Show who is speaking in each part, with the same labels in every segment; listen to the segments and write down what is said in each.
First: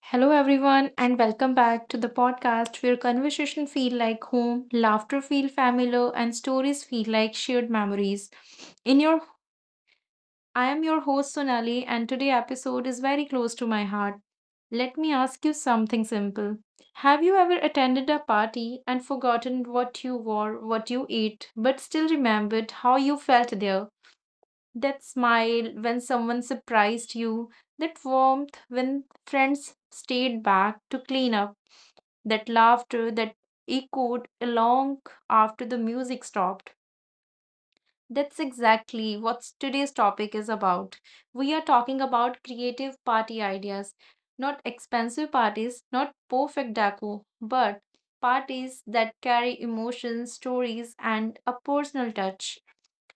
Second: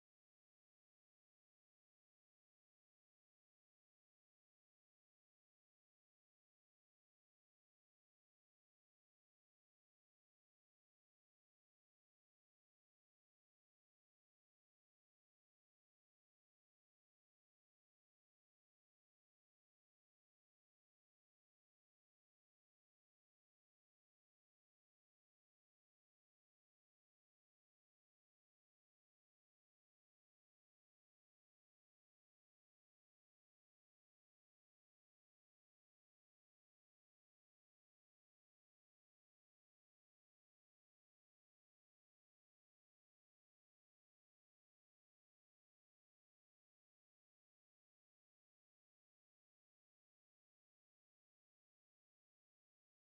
Speaker 1: Hello everyone and welcome back to the podcast where conversation feel like home, laughter feel familiar and stories feel like shared memories. In your I am your host Sonali and today episode is very close to my heart. Let me ask you something simple. Have you ever attended a party and forgotten what you wore, what you ate, but still remembered how you felt there? That smile when someone surprised you, that warmth when friends stayed back to clean up, that laughter that echoed long after the music stopped. That's exactly what today's topic is about. We are talking about creative party ideas, not expensive parties, not perfect decor, but parties that carry emotions, stories, and a personal touch.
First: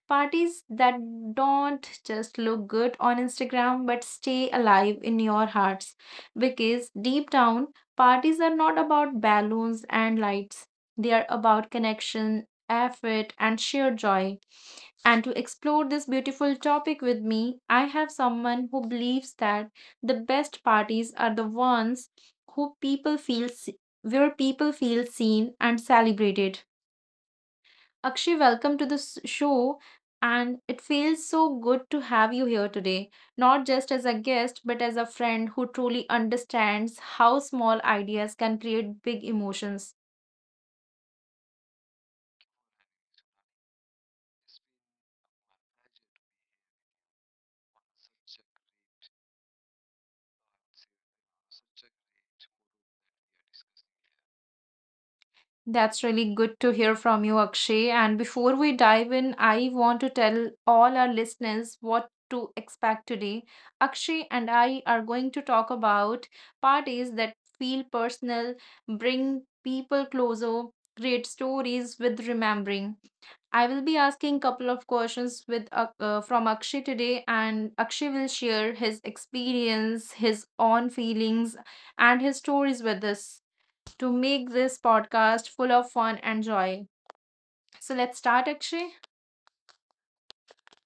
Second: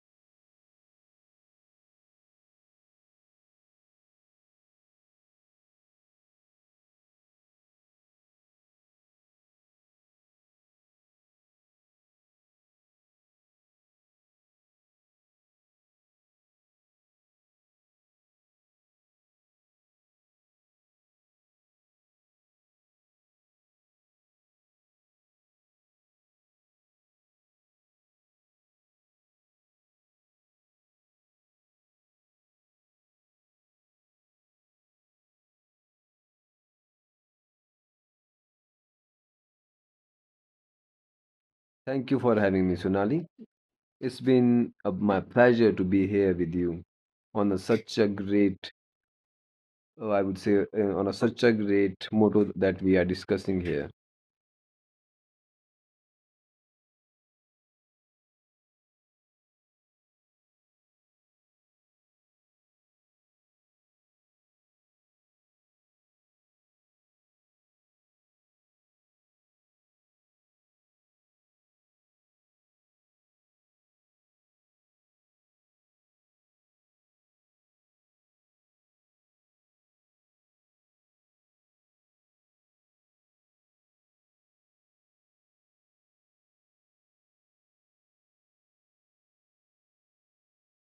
Speaker 1: Parties that don't just look good on Instagram but stay alive in your hearts. Because deep down, parties are not about balloons and lights, they are about connection, effort, and sheer joy. And to explore this beautiful topic with me, I have someone who believes that the best parties are the ones who people feel se- where people feel seen and celebrated. Akshay, welcome to this show. And it feels so good to have you here today, not just as a guest, but as a friend who truly understands how small ideas can create big emotions.
Speaker 2: Thank you for having me, Sonali. It's been my pleasure to be here with you on a, such a great, I would say, on a, such a great motto that we are discussing here.
Speaker 1: That's really good to hear from you, Akshay. And before we dive in, I want to tell all our listeners what to expect today. Akshay and I are going to talk about parties that feel personal, bring people closer, create stories with remembering. I will be asking couple of questions with from Akshay today, and Akshay will share his experience, his own feelings, and his stories with us to make this podcast full of fun and joy. So let's start, Akshay.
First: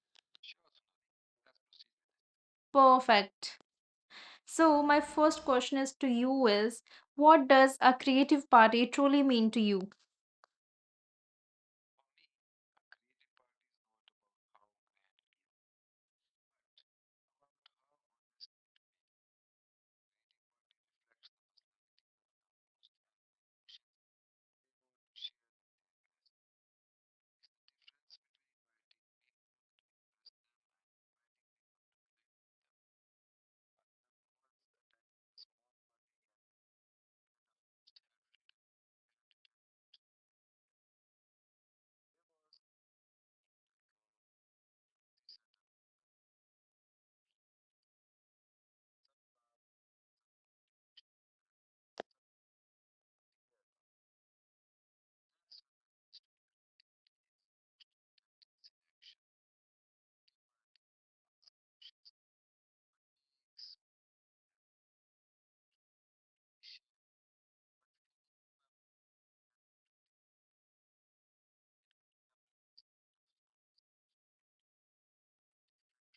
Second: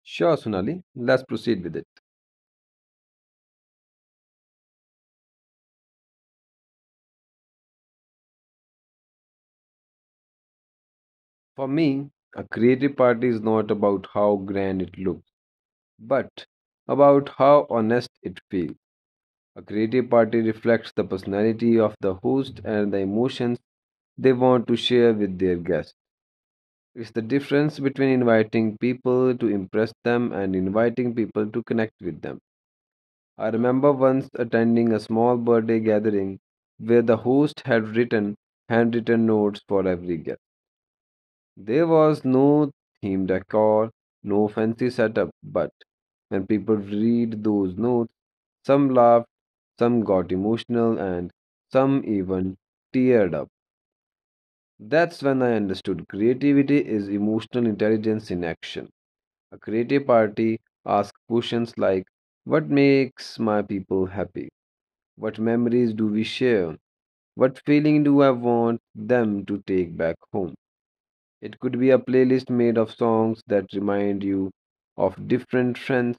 Speaker 2: Sure, Sonali, let's proceed with it.
Speaker 1: Perfect. So my first question is to you is, what does a creative party truly mean to you?
Speaker 2: For me, a creative party is not about how grand it looks, but about how honest it feels. A creative party reflects the personality of the host and the emotions they want to share with their guests. It's the difference between inviting people to impress them and inviting people to connect with them. I remember once attending a small birthday gathering where the host had written handwritten notes for every guest. There was no theme decor, no fancy setup, but when people read those notes, some laughed, some got emotional, and some even teared up. That's when I understood creativity is emotional intelligence in action. A creative party asks questions like, what makes my people happy? What memories do we share? What feeling do I want them to take back home? It could be a playlist made of songs that remind you of different friends.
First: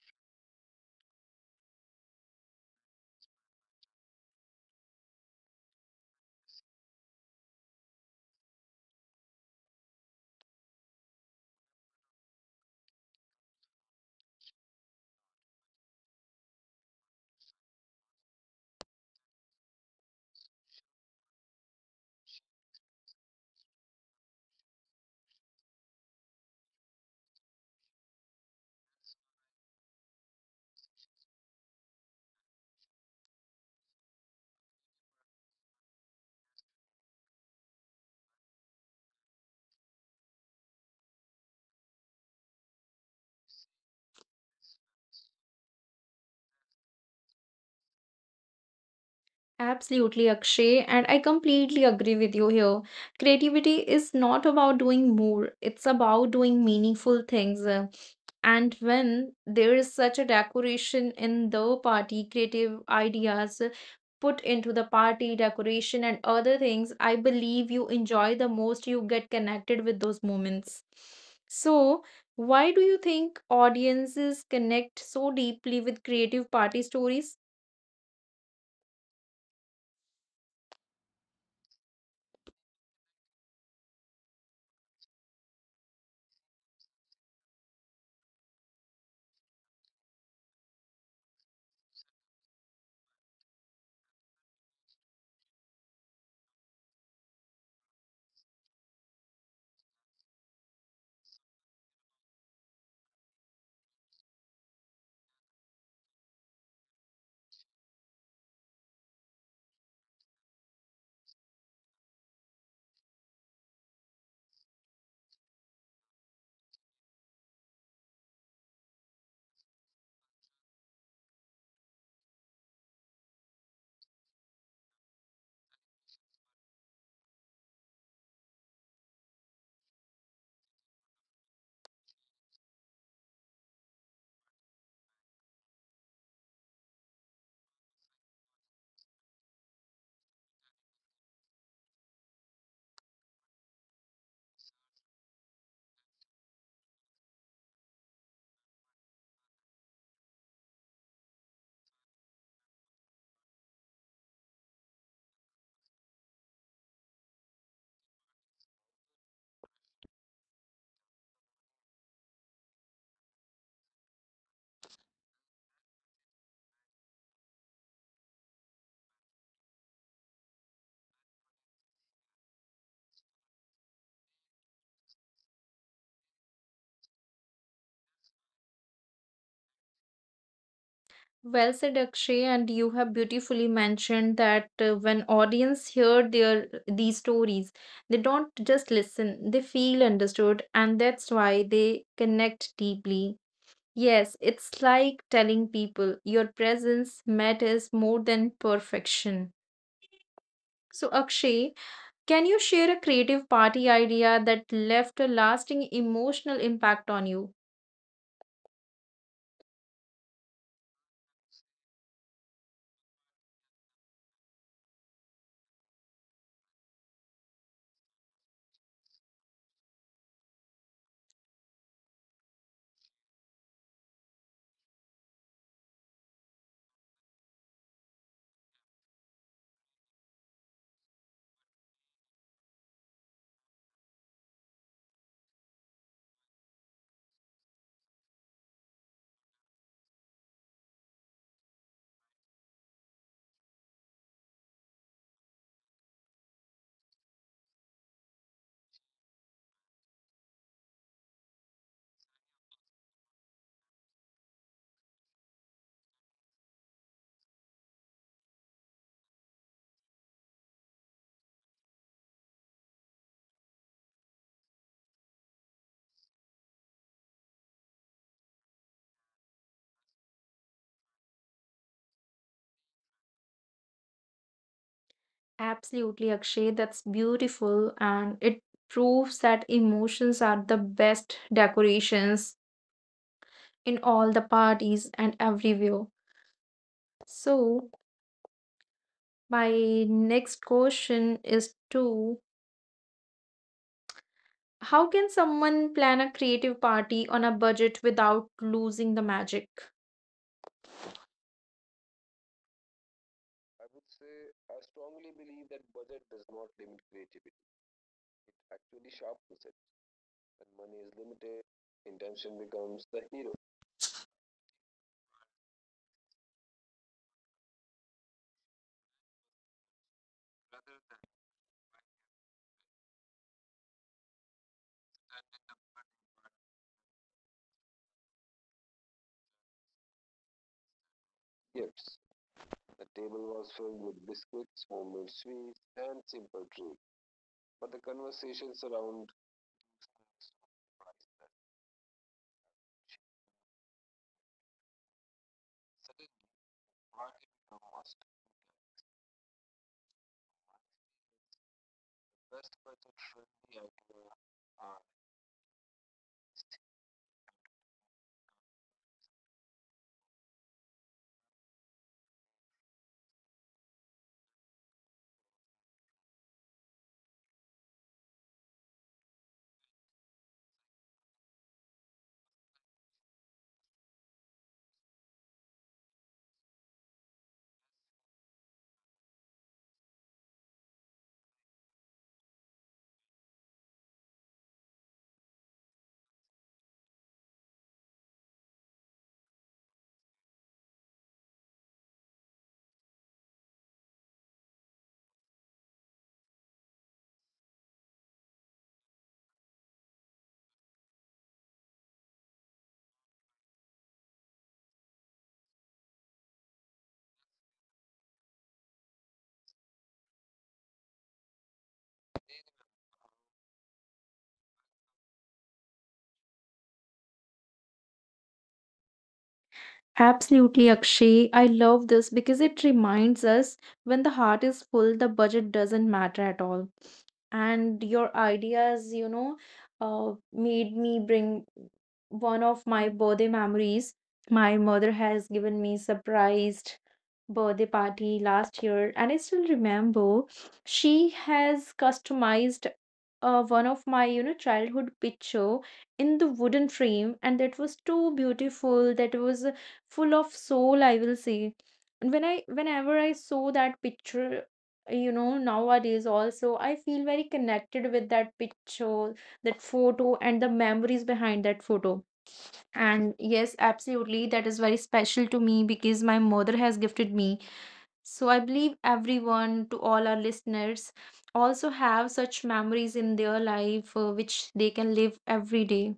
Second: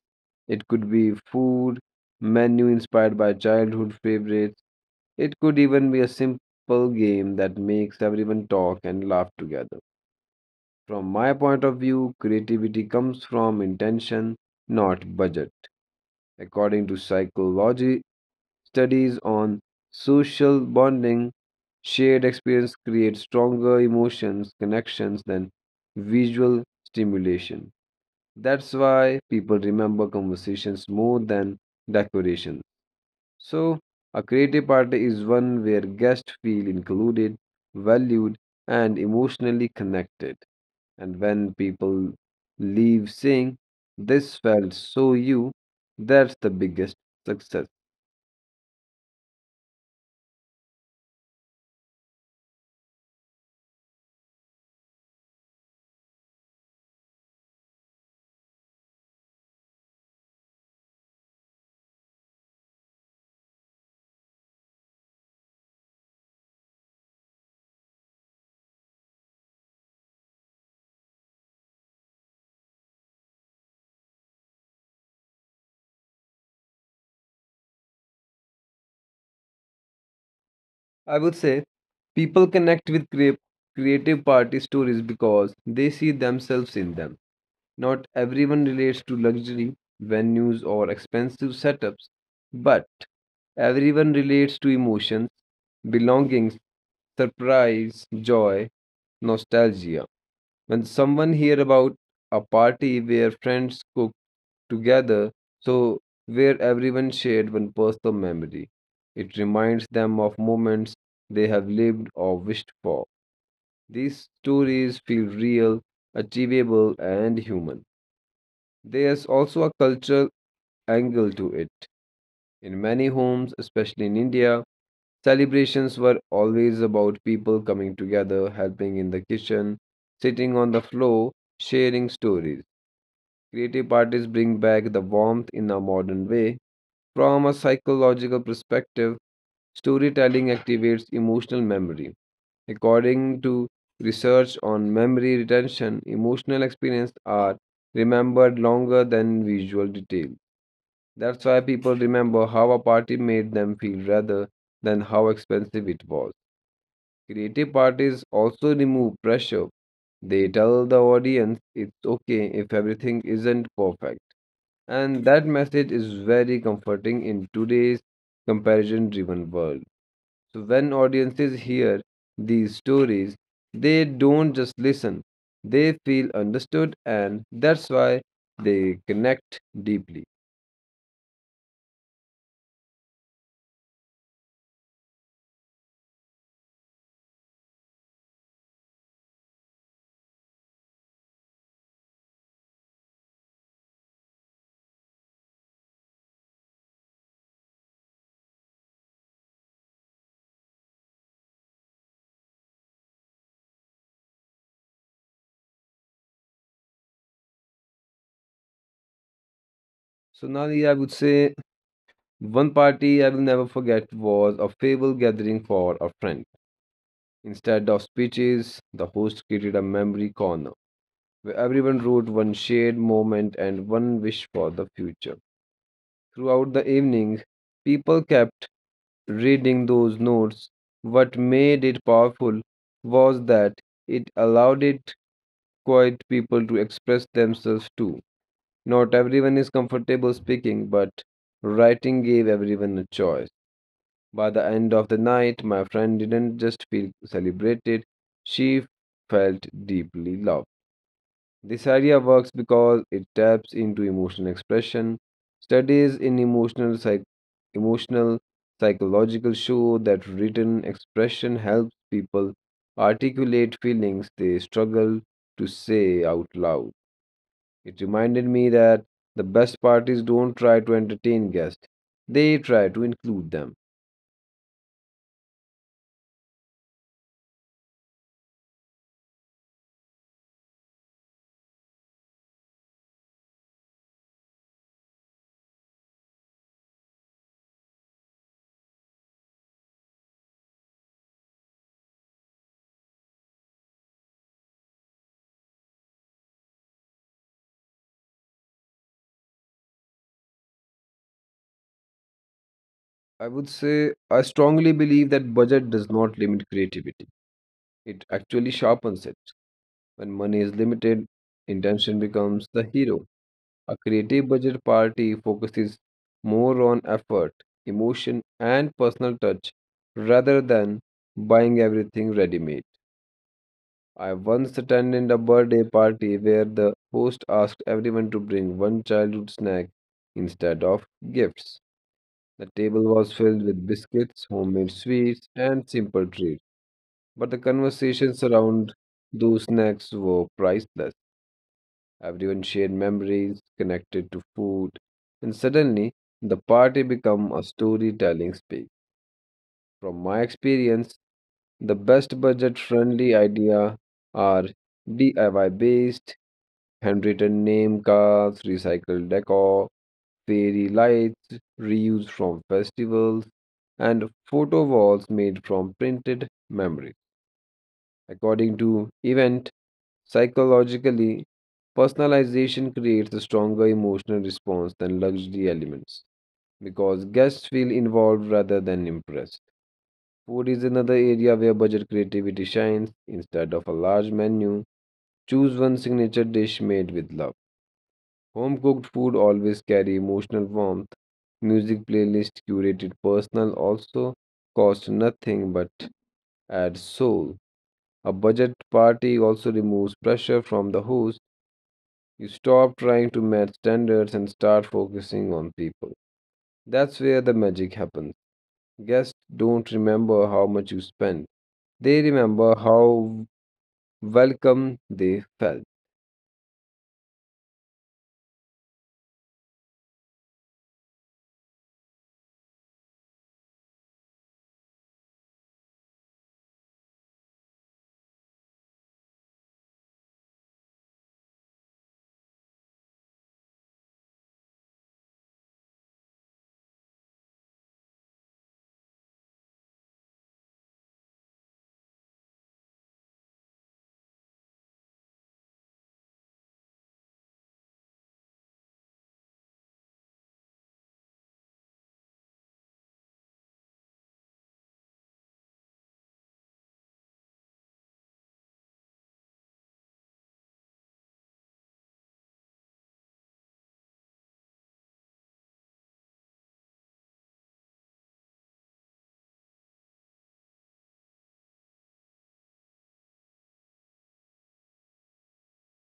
Speaker 2: It could be food menu inspired by childhood favorites. It could even be a simple game that makes everyone talk and laugh together. From my point of view, creativity comes from intention, not budget. According to psychology, studies on social bonding, shared experience creates stronger emotions, connections than visual stimulation. That's why people remember conversations more than decorations. So, a creative party is one where guests feel included, valued, and emotionally connected. And when people leave saying, this felt so you, that's the biggest success.
Speaker 1: Absolutely, Akshay, and I completely agree with you here. Creativity is not about doing more, it's about doing meaningful things. And when there is such a decoration in the party, creative ideas put into the party decoration and other things, I believe you enjoy the most, you get connected with those moments. So, why do you think audiences connect so deeply with creative party stories?
Speaker 2: I would say people connect with creative party stories because they see themselves in them. Not everyone relates to luxury, venues, or expensive setups, but everyone relates to emotions, belongings, surprise, joy, nostalgia. When someone hear about a party where friends cook together, so where everyone shared one personal memory. It reminds them of moments they have lived or wished for. These stories feel real, achievable, and human. There's also a cultural angle to it. In many homes, especially in India, celebrations were always about people coming together, helping in the kitchen, sitting on the floor, sharing stories. Creative parties bring back the warmth in a modern way. From a psychological perspective, storytelling activates emotional memory. According to research on memory retention, emotional experiences are remembered longer than visual detail. That's why people remember how a party made them feel rather than how expensive it was. Creative parties also remove pressure. They tell the audience it's okay if everything isn't perfect, and that message is very comforting in today's comparison driven world. So, when audiences hear these stories, they don't just listen, they feel understood, and that's why they connect deeply.
Speaker 1: Well said, Akshay, and you have beautifully mentioned that when audience hear their these stories, they don't just listen; they feel understood, and that's why they connect deeply. Yes, it's like telling people your presence matters more than perfection. So, Akshay, can you share a creative party idea that left a lasting emotional impact on you?
Speaker 2: So, Nani, I would say one party I will never forget was a fable gathering for a friend. Instead of speeches, the host created a memory corner where everyone wrote one shared moment and one wish for the future. Throughout the evening, people kept reading those notes. What made it powerful was that it allowed it quiet people to express themselves too. Not everyone is comfortable speaking, but writing gave everyone a choice. By the end of the night, my friend didn't just feel celebrated, she felt deeply loved. This idea works because it taps into emotional expression. Studies in emotional psychological show that written expression helps people articulate feelings they struggle to say out loud. It reminded me that the best parties don't try to entertain guests, they try to include them.
Speaker 1: Absolutely, Akshay. That's beautiful. And it proves that emotions are the best decorations in all the parties and everywhere. So, my next question is to, how can someone plan a creative party on a budget without losing the magic?
Speaker 2: I would say I strongly believe that budget does not limit creativity. It actually sharpens it. When money is limited, intention becomes the hero. A creative budget party focuses more on effort, emotion, and personal touch rather than buying everything ready made. I once attended a birthday party where the host asked everyone to bring one childhood snack instead of gifts. The table was filled with biscuits, homemade sweets, and simple treats, but the conversations around those snacks were priceless. Everyone shared memories connected to food, and suddenly the party became a storytelling space. From my experience, the best budget-friendly idea are DIY-based, handwritten name cards, recycled decor, fairy lights, reused from festivals, and photo walls made from printed memories. According to event psychologically, personalization creates a stronger emotional response than luxury elements because guests feel involved rather than impressed. Food is another area where budget creativity shines. Instead of a large menu, choose one signature dish made with love. Home cooked food always carry emotional warmth. Music playlist curated personal also cost nothing but adds soul. A budget party also removes pressure from the host. You stop trying to match standards and start focusing on people. That's where the magic happens. Guests don't remember how much you spend, they remember how welcome they felt.
Speaker 1: Absolutely, Akshay. I love this because it reminds us when the heart is full, the budget doesn't matter at all. And your ideas, you know, made me bring one of my birthday memories. My mother has given me surprised birthday party last year, and I still remember she has customized one of my, you know, childhood picture in the wooden frame, and that was too beautiful. That was full of soul, I will say. And whenever I saw that picture, you know, nowadays also I feel very connected with that picture, that photo and the memories behind that photo. And yes, absolutely, that is very special to me because my mother has gifted me. So I believe everyone, to all our listeners, also have such memories in their life, which they can live every day.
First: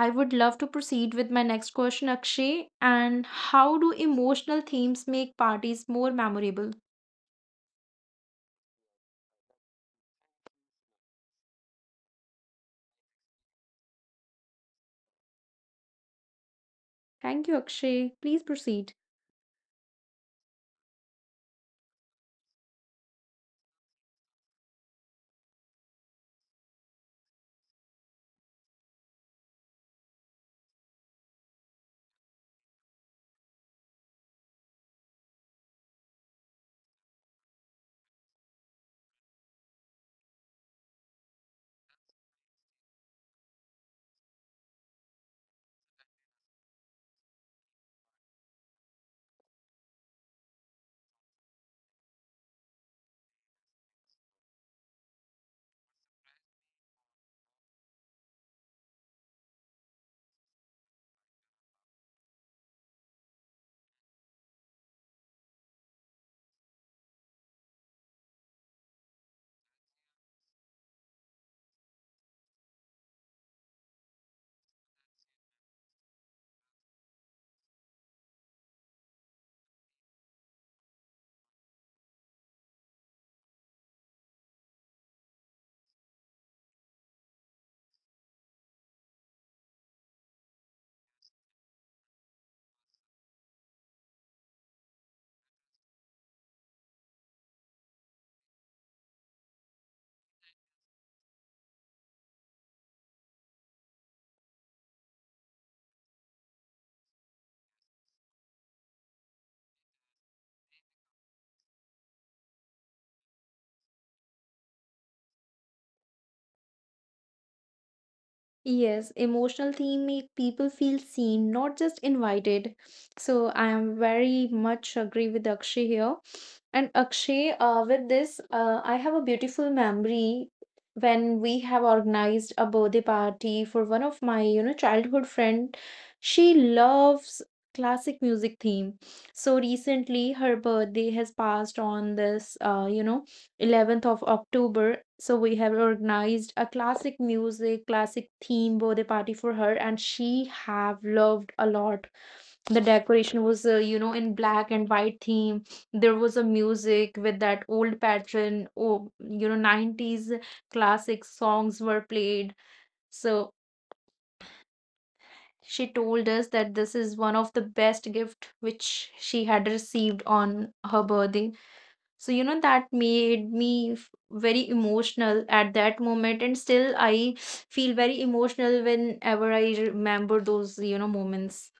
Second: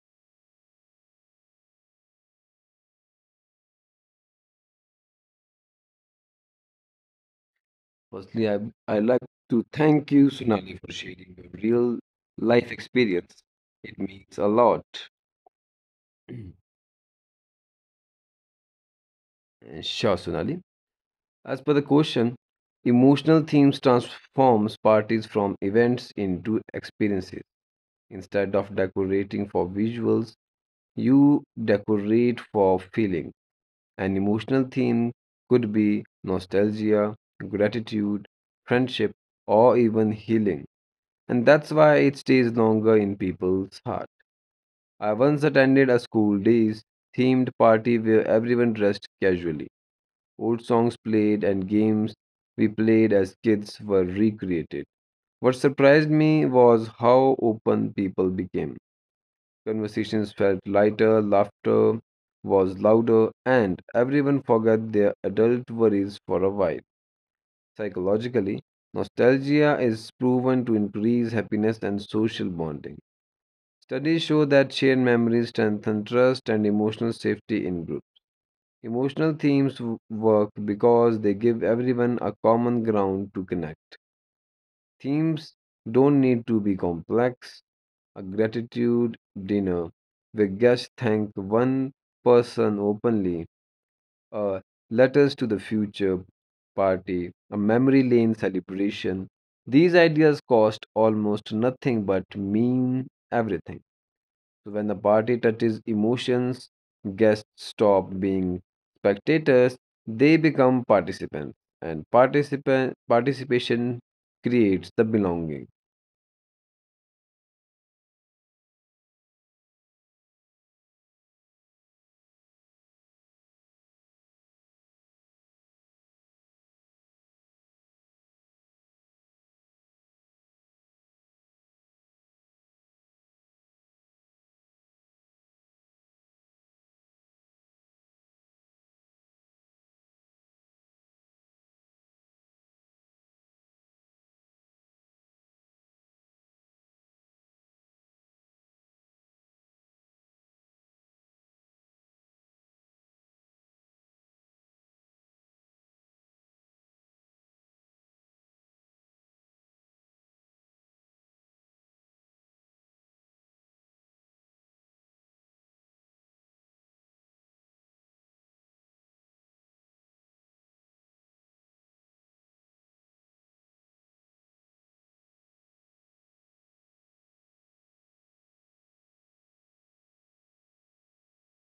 Speaker 1: I would love to proceed with my next question, Akshay, and how do emotional themes make parties more memorable?
Speaker 2: Firstly, I'd like to thank you, Sonali, for sharing your real life experience. It means a lot.
Speaker 1: Thank you, Akshay. Please proceed.
Speaker 2: Sure, Sonali. As per the question, emotional themes transforms parties from events into experiences. Instead of decorating for visuals, you decorate for feeling. An emotional theme could be nostalgia, gratitude, friendship, or even healing. And that's why it stays longer in people's heart. I once attended a school days themed party where everyone dressed casually. Old songs played and games we played as kids were recreated. What surprised me was how open people became. Conversations felt lighter, laughter was louder, and everyone forgot their adult worries for a while. Psychologically, nostalgia is proven to increase happiness and social bonding. Studies show that shared memories strengthen trust and emotional safety in groups. Emotional themes work because they give everyone a common ground to connect. Themes don't need to be complex: a gratitude dinner where guests thank one person openly, a letters to the future party, a memory lane celebration. These ideas cost almost nothing but mean everything. So when the party touches emotions, guests stop being spectators, they become participants. And participant participation creates the belonging.
Speaker 1: Yes, emotional theme make people feel seen, not just invited. So I am very much agree with Akshay here. And Akshay, with this, I have a beautiful memory when we have organized a birthday party for one of my, you know, childhood friend. She loves classic music theme. So recently, her birthday has passed on this, you know, 11th of October. So we have organized a classic music, classic theme birthday party for her, and she have loved a lot. The decoration was, you know, in black and white theme. There was a music with that old pattern. Oh, you know, 90s classic songs were played. So she told us that this is one of the best gift which she had received on her birthday. So, you know, that made me very emotional at that moment. And still, I feel very emotional whenever I remember those, you know, moments.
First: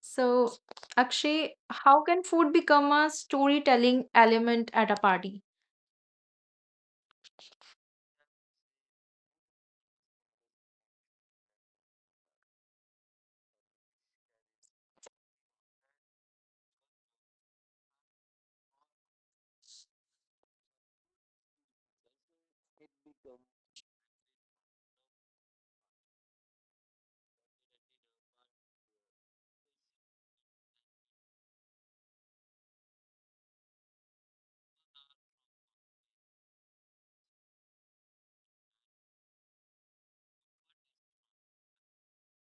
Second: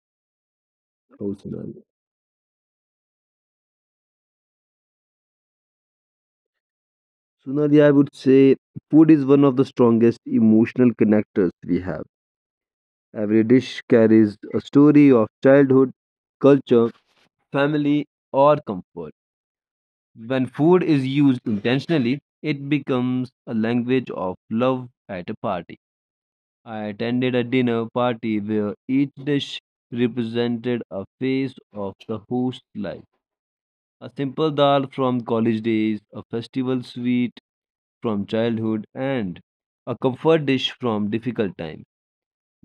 Speaker 1: So, Akshay, how can food become a storytelling element at a party?
Speaker 2: Sunali, I would say food is one of the strongest emotional connectors we have. Every dish carries a story of childhood, culture, family, or comfort. When food is used intentionally, it becomes a language of love at a party. I attended a dinner party where each dish represented a phase of the host life. A simple dal from college days, a festival sweet from childhood, and a comfort dish from difficult times.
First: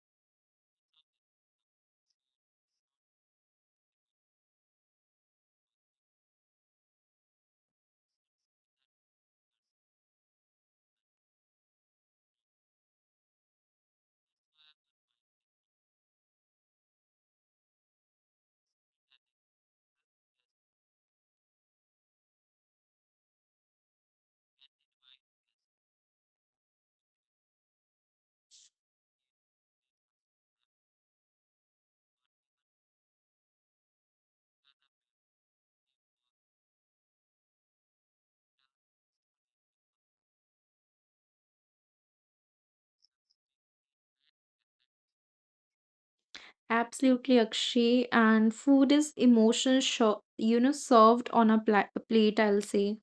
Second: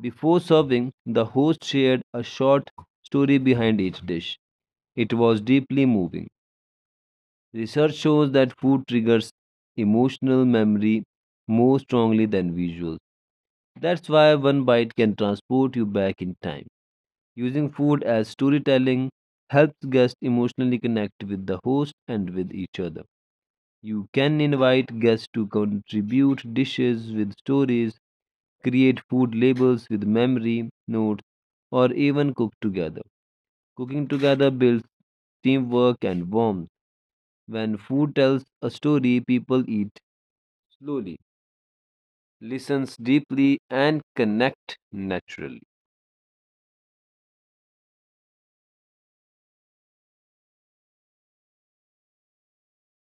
Speaker 2: Before serving, the host shared a short story behind each dish. It was deeply moving. Research shows that food triggers emotional memory more strongly than visuals. That's why one bite can transport you back in time. Using food as storytelling helps guests emotionally connect with the host and with each other. You can invite guests to contribute dishes with stories, create food labels with memory notes, or even cook together. Cooking together builds teamwork and warmth. When food tells a story, people eat slowly, listens deeply, and connect naturally.
Speaker 1: Absolutely, Akshay. And food is emotion, you know, served on a plate, I'll say.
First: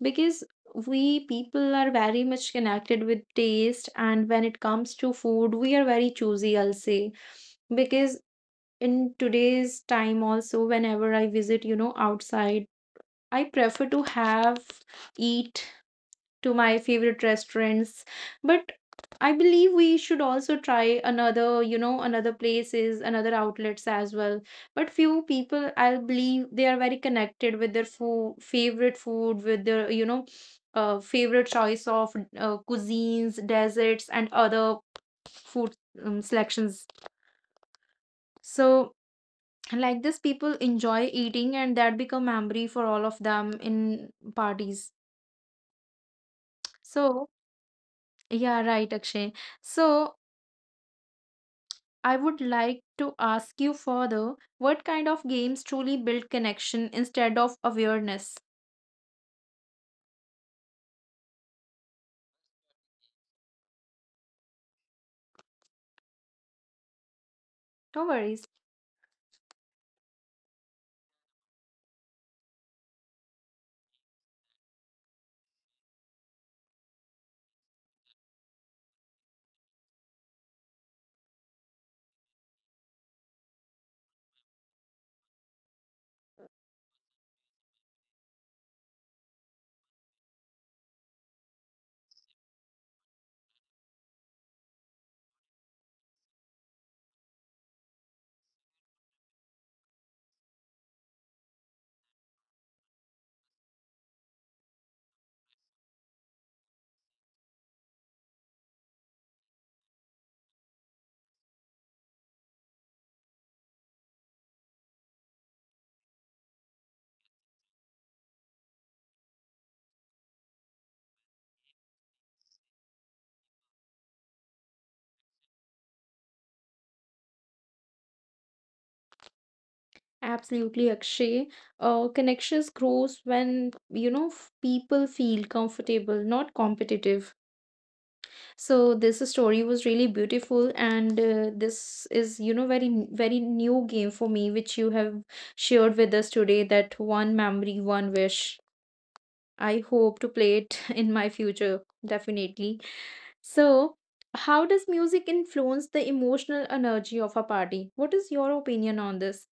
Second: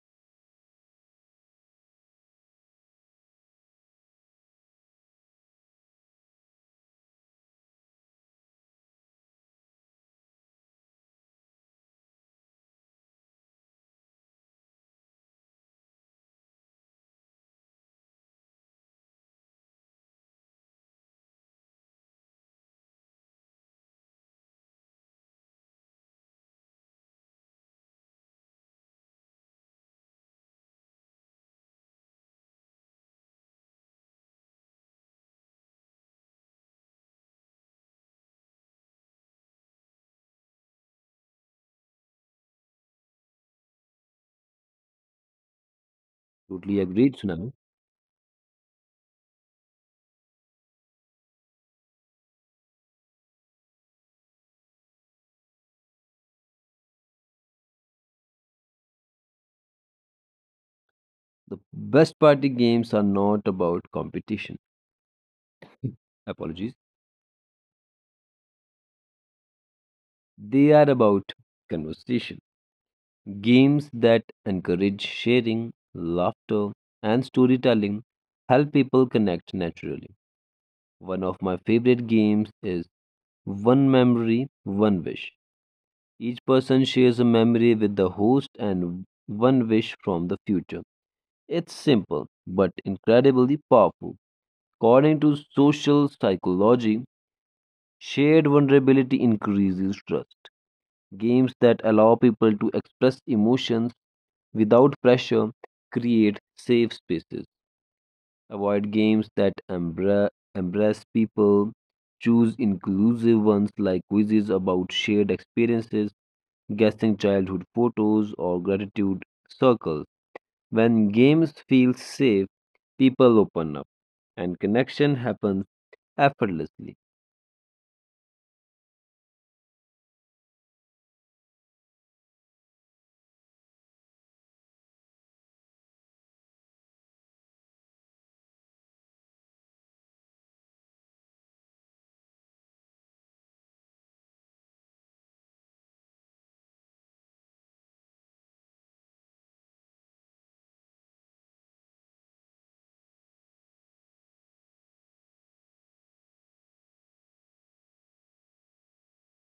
Speaker 1: Because we people are very much connected with taste, and when it comes to food, we are very choosy, I'll say. Because in today's time, also, whenever I visit, you know, outside, I prefer to have eat to my favorite restaurants, but I believe we should also try another, you know, another places, another outlets as well. But few people, I believe, they are very connected with their food, favorite food, with their, you know, favorite choice of cuisines, desserts and other food, selections. So like this people enjoy eating, and that become memory for all of them in parties.
Speaker 2: Totally agreed,
Speaker 1: So
Speaker 2: Sunami.
Speaker 1: yeah, right, Akshay. So I would like to ask you further, what kind of games truly build connection instead of awareness?
Speaker 2: The best party games are not about competition. Apologies.
Speaker 1: No worries.
Speaker 2: They are about conversation. Games that encourage sharing, laughter, and storytelling help people connect naturally. One of my favorite games is One Memory, One Wish. Each person shares a memory with the host and one wish from the future. It's simple but incredibly powerful. According to social psychology, shared vulnerability increases trust. Games that allow people to express emotions without pressure, create safe spaces. Avoid games that embrace people. Choose inclusive ones like quizzes about shared experiences, guessing childhood photos, or gratitude circles. When games feel safe, people open up and connection happens effortlessly.
Speaker 1: Absolutely, Akshay. Connections grows when, you know, people feel comfortable, not competitive. So this story was really beautiful, and this is, you know, very new game for me, which you have shared with us today. That one memory, one wish. I hope to play it in my future, definitely. So, how does music influence the emotional energy of a party? What is your opinion on this?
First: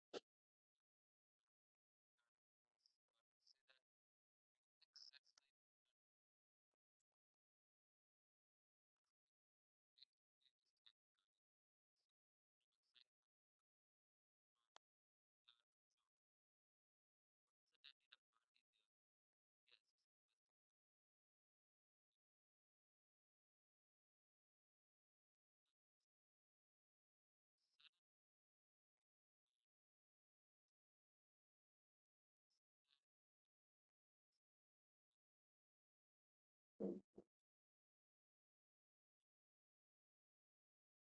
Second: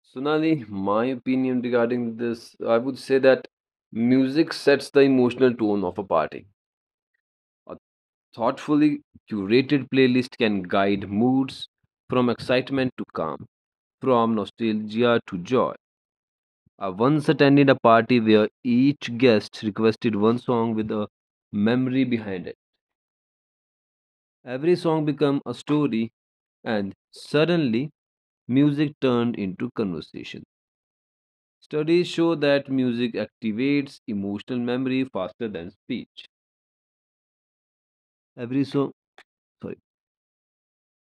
Speaker 2: Sonali, my opinion regarding this, I would say that music sets the emotional tone of a party. A thoughtfully curated playlist can guide moods from excitement to calm, from nostalgia to joy. I once attended a party where each guest requested one song with a memory behind it. Every song became a story, and suddenly music turned into conversation. Studies show that music activates emotional memory faster than speech. Every song, sorry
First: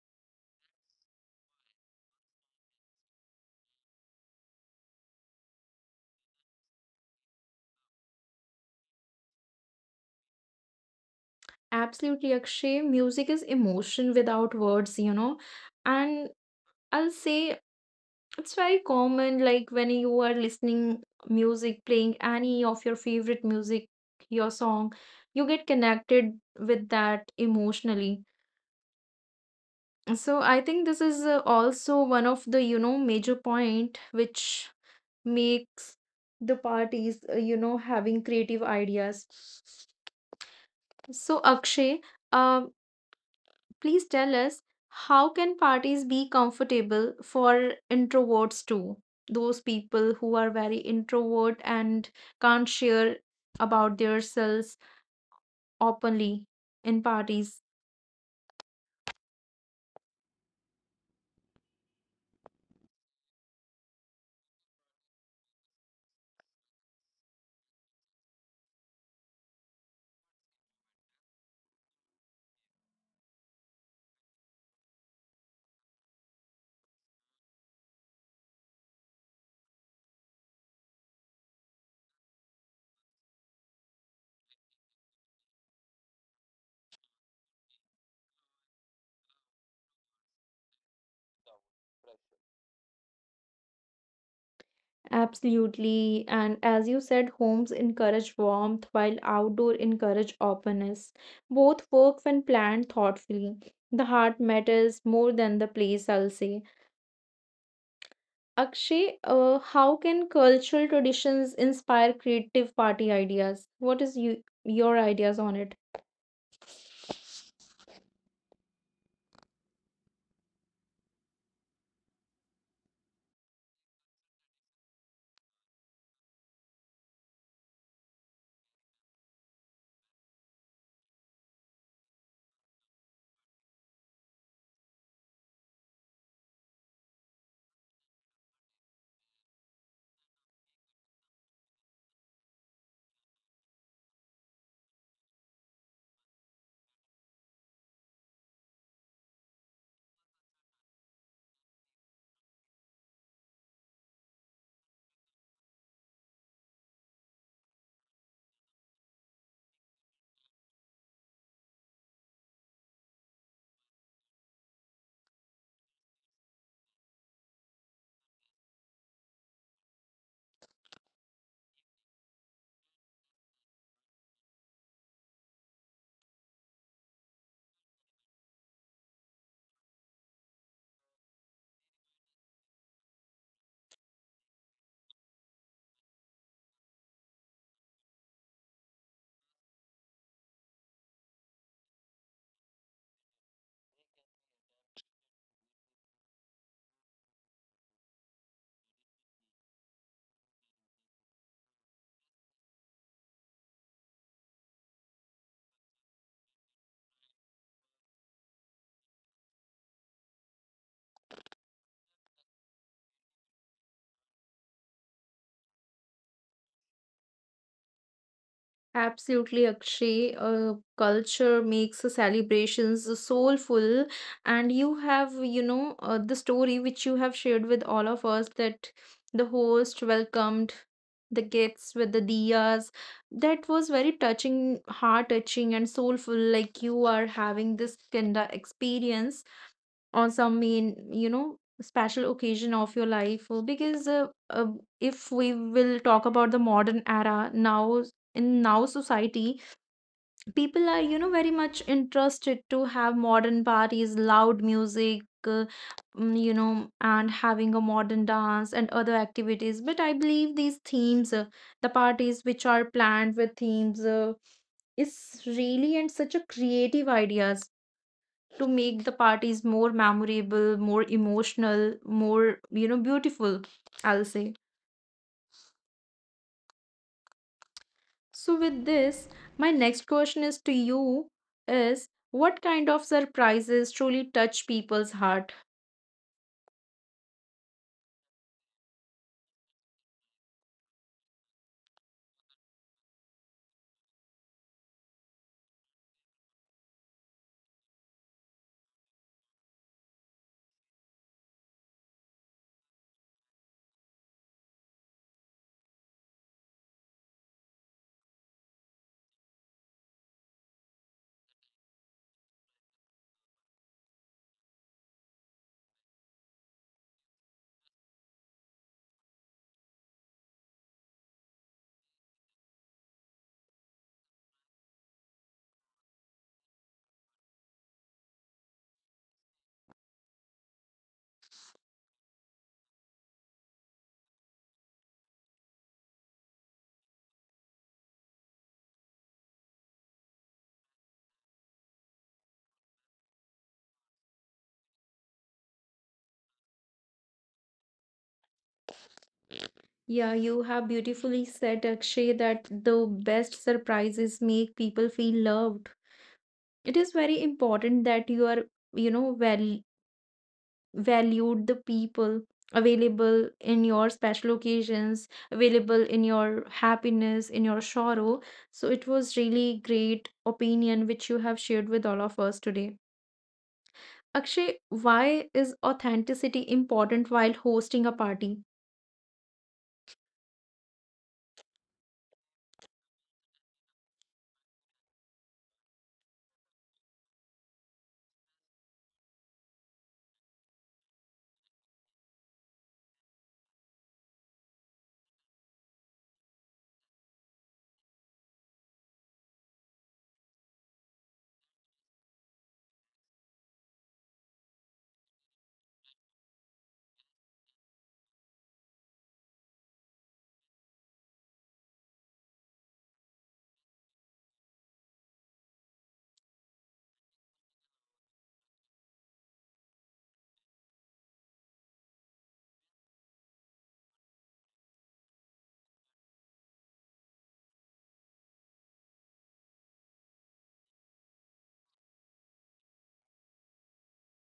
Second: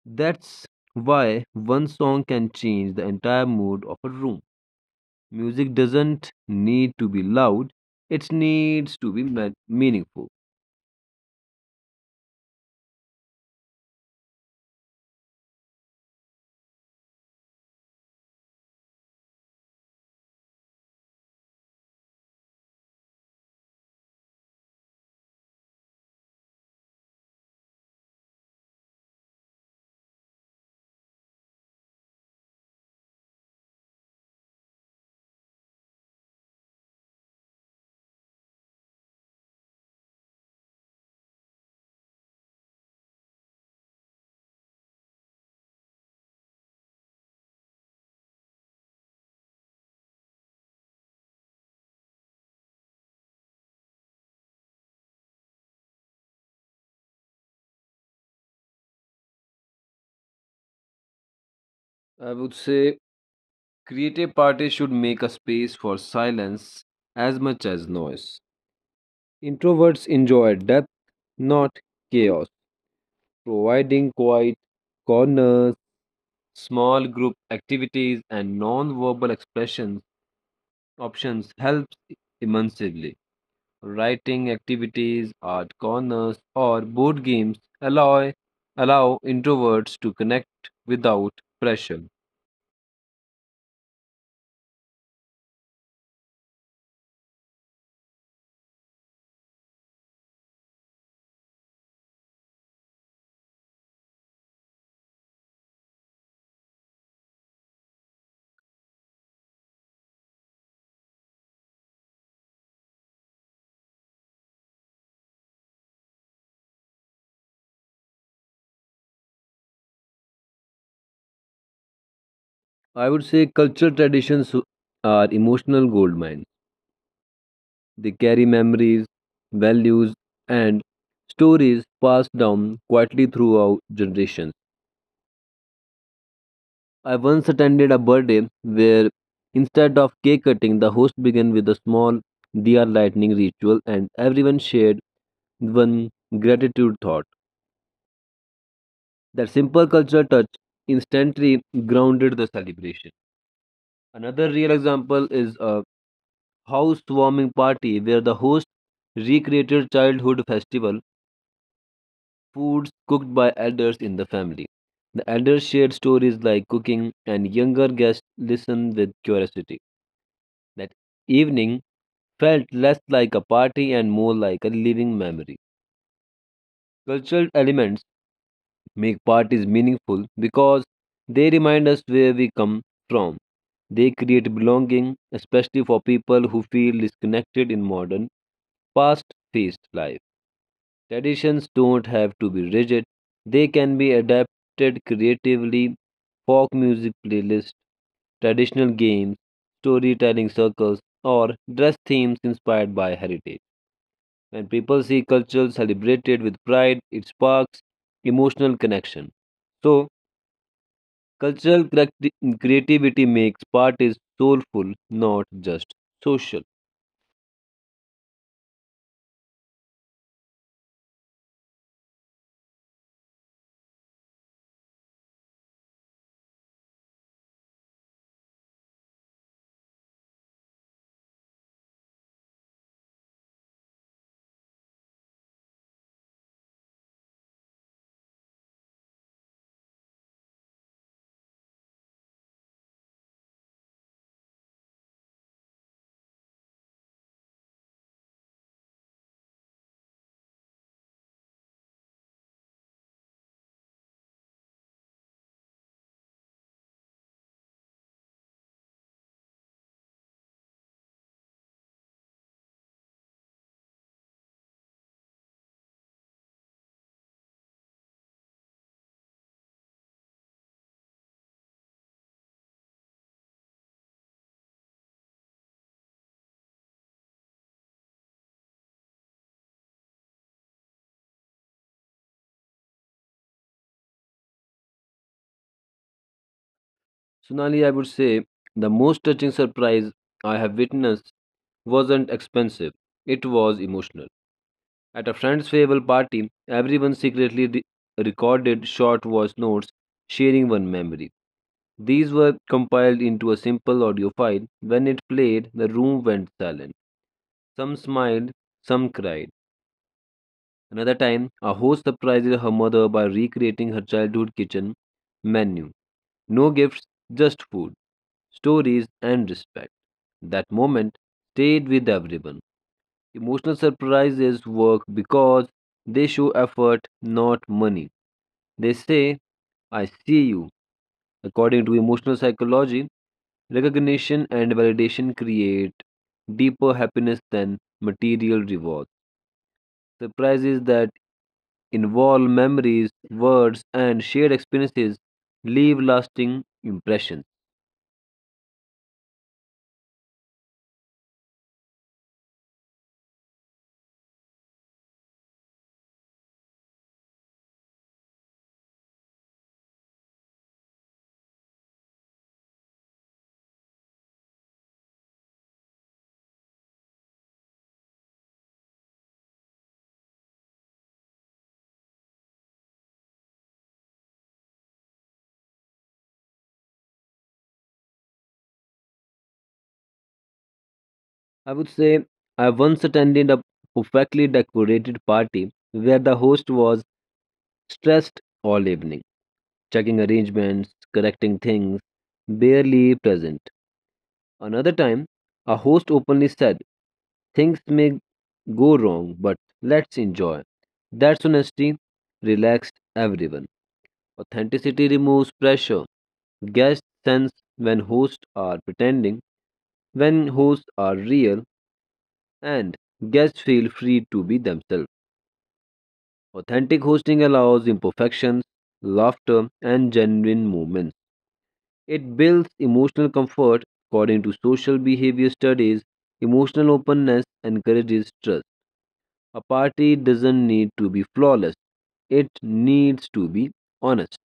Speaker 2: That's why one song can change the entire mood of a room. Music doesn't need to be loud, it needs to be meaningful.
Speaker 1: Absolutely, Akshay. Music is emotion without words, you know. And I'll say it's very common, like when you are listening music, playing any of your favorite music, your song, you get connected with that emotionally. So I think this is also one of the, you know, major point which makes the parties, you know, having creative ideas. So Akshay, um, please tell us, how can parties be comfortable for introverts too? Those people who are very introvert and can't share about themselves openly in parties.
Speaker 2: I would say creative parties should make a space for silence as much as noise. Introverts enjoy depth, not chaos, providing quiet corners, small group activities, and non verbal expression options helps immensely. Writing activities, art corners, or board games allow introverts to connect without pressure.
Speaker 1: Absolutely. And as you said, homes encourage warmth while outdoor encourage openness. Both work when planned thoughtfully. The heart matters more than the place, I'll say. Akshay, how can cultural traditions inspire creative party ideas? Your ideas on it?
Speaker 2: I would say cultural traditions are emotional gold mines. They carry memories, values, and stories passed down quietly throughout generations. I once attended a birthday where instead of cake cutting, the host began with a small diya lightning ritual and everyone shared one gratitude thought. That simple cultural touch instantly grounded the celebration. Another real example is a housewarming party where the host recreated childhood festival foods cooked by elders in the family. The elders shared stories like cooking, and younger guests listened with curiosity. That evening felt less like a party and more like a living memory. Cultural elements make parties meaningful because they remind us where we come from. They create belonging, especially for people who feel disconnected in modern, fast paced life. Traditions don't have to be rigid, they can be adapted creatively. Folk music playlists, traditional games, storytelling circles, or dress themes inspired by heritage. When people see culture celebrated with pride, it sparks emotional connection. So, cultural creativity makes parties soulful, not just social.
Speaker 1: Absolutely, Akshay. Culture makes the celebrations soulful, and you have, you know, the story which you have shared with all of us, that the host welcomed the guests with the diyas. That was very touching, heart touching, and soulful. Like you are having this kind of experience on some main, you know, special occasion of your life. Because if we will talk about the modern era now, in now society, people are, you know, very much interested to have modern parties, loud music, uh, you know, and having a modern dance and other activities. But I believe these themes, the parties which are planned with themes, is really and such a creative ideas to make the parties more memorable, more emotional, more, you know, beautiful, I'll say. So, with this, my next question is to you is, what kind of surprises truly touch people's heart?
Speaker 2: Sonali, I would say the most touching surprise I have witnessed wasn't expensive, it was emotional. At a friend's farewell party, everyone secretly recorded short voice notes sharing one memory. These were compiled into a simple audio file. When it played, the room went silent. Some smiled, some cried. Another time, a host surprised her mother by recreating her childhood kitchen menu. No gifts, just food, stories, and respect. That moment stayed with everyone. Emotional surprises work because they show effort, not money. They say, I see you. According to emotional psychology, recognition and validation create deeper happiness than material rewards. Surprises that involve memories, words, and shared experiences leave lasting impressions.
Speaker 1: Yeah, you have beautifully said, Akshay, that the best surprises make people feel loved. It is very important that you know, well valued the people available in your special occasions, available in your happiness, in your sorrow. So it was really great opinion which you have shared with all of us today. Akshay, why is authenticity important while hosting a party?
Speaker 2: I would say I once attended a perfectly decorated party where the host was stressed all evening, checking arrangements, correcting things, barely present. Another time, a host openly said, things may go wrong, but let's enjoy. That's honesty, relaxed everyone. Authenticity removes pressure. Guests sense when hosts are pretending, when hosts are real, and guests feel free to be themselves. Authentic hosting allows imperfections, laughter, and genuine moments. It builds emotional comfort. According to social behavior studies, emotional openness encourages trust. A party doesn't need to be flawless, it needs to be honest.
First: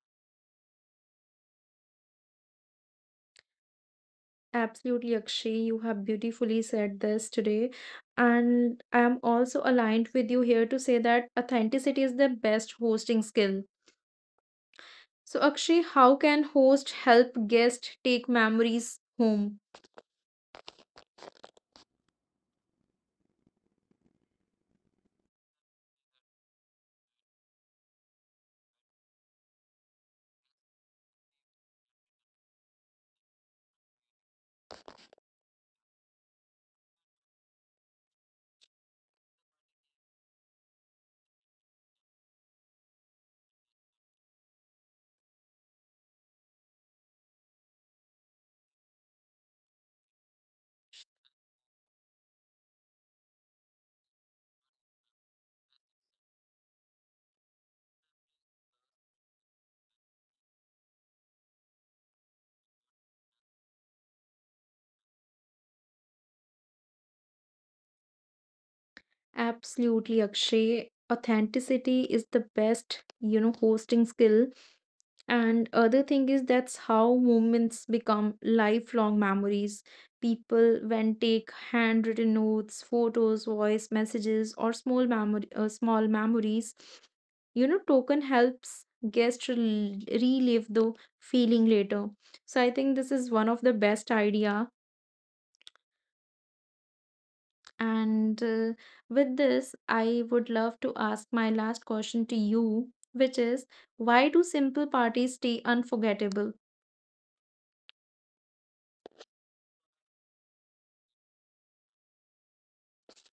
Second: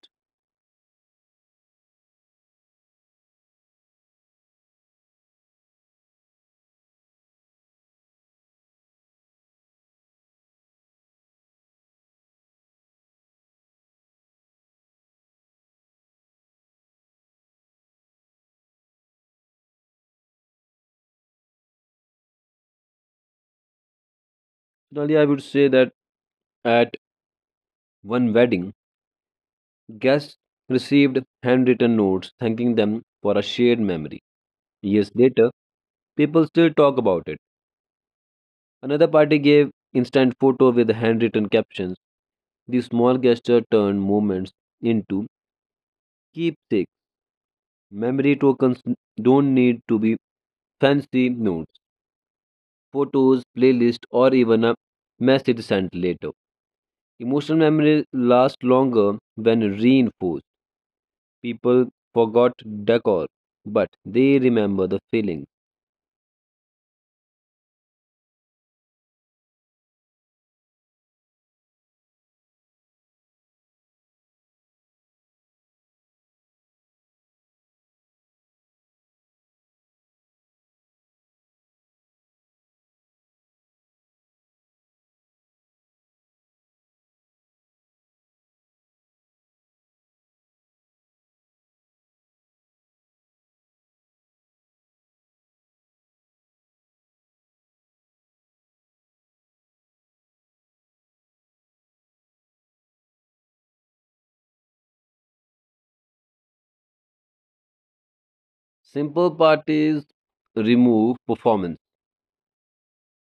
Speaker 1: Absolutely, Akshay, you have beautifully said this today. And I am also aligned with you here to say that authenticity is the best hosting skill. So, Akshay, how can host help guest take memories home?
Speaker 2: Finally, I would say that at one wedding, guests received handwritten notes thanking them for a shared memory. Years later, people still talk about it. Another party gave instant photo with handwritten captions. These small gesture turned moments into keepsakes. Memory tokens don't need to be fancy notes, photos, playlist, or even a message sent later. Emotional memories last longer when reinforced. People forgot decor, but they remember the feeling.
Speaker 1: Absolutely, Akshay. Authenticity is the best, you know, hosting skill. And other thing is that's how moments become lifelong memories. People when take handwritten notes, photos, voice messages, or small memory, small memories, you know, token helps guests relive the feeling later. So I think this is one of the best idea. And with this, I would love to ask my last question to you, which is, why do simple parties stay unforgettable?
Speaker 2: Simple parties remove performance.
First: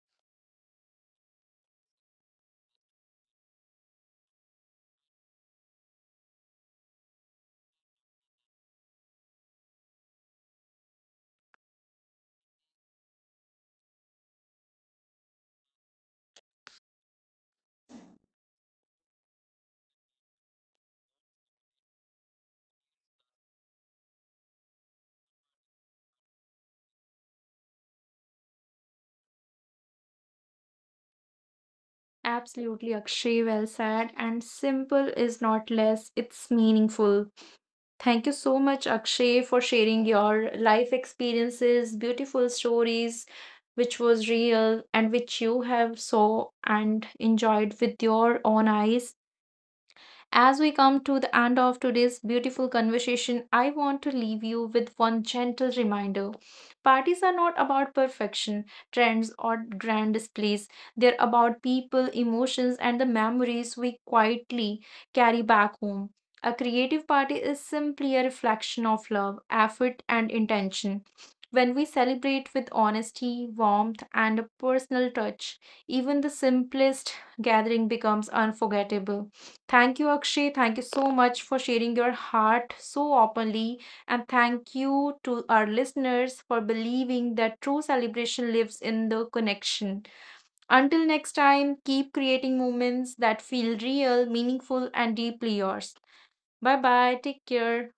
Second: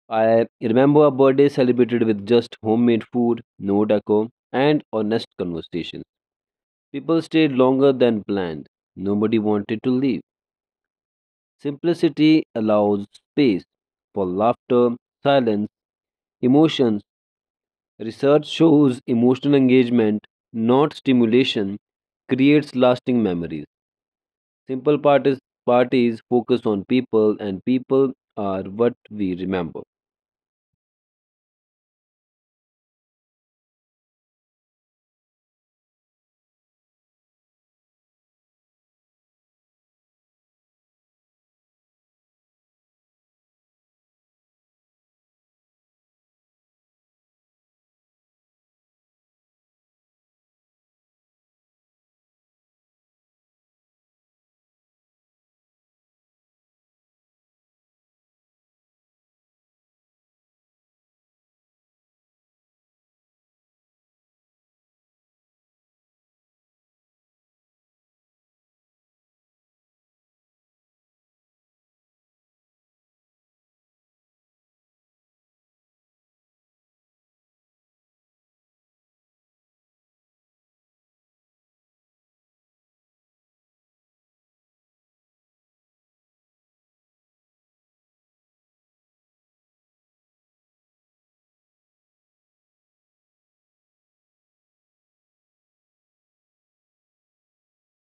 Speaker 2: I remember a birthday celebrated with just homemade food, no decor, and honest conversations. People stayed longer than planned. Nobody wanted to leave. Simplicity allows space for laughter, silence, emotions. Research shows emotional engagement, not stimulation, creates lasting memories. Simple parties, parties focus on people, and people are what we remember.
Speaker 1: Absolutely, Akshay, well said. And simple is not less, it's meaningful. Thank you so much, Akshay, for sharing your life experiences, beautiful stories, which was real and which you have saw and enjoyed with your own eyes. As we come to the end of today's beautiful conversation, I want to leave you with one gentle reminder. Parties are not about perfection, trends, or grand displays. They're about people, emotions, and the memories we quietly carry back home. A creative party is simply a reflection of love, effort, and intention. When we celebrate with honesty, warmth, and a personal touch, even the simplest gathering becomes unforgettable. Thank you, Akshay. Thank you so much for sharing your heart so openly. And thank you to our listeners for believing that true celebration lives in the connection. Until next time, keep creating moments that feel real, meaningful, and deeply yours. Bye bye. Take care.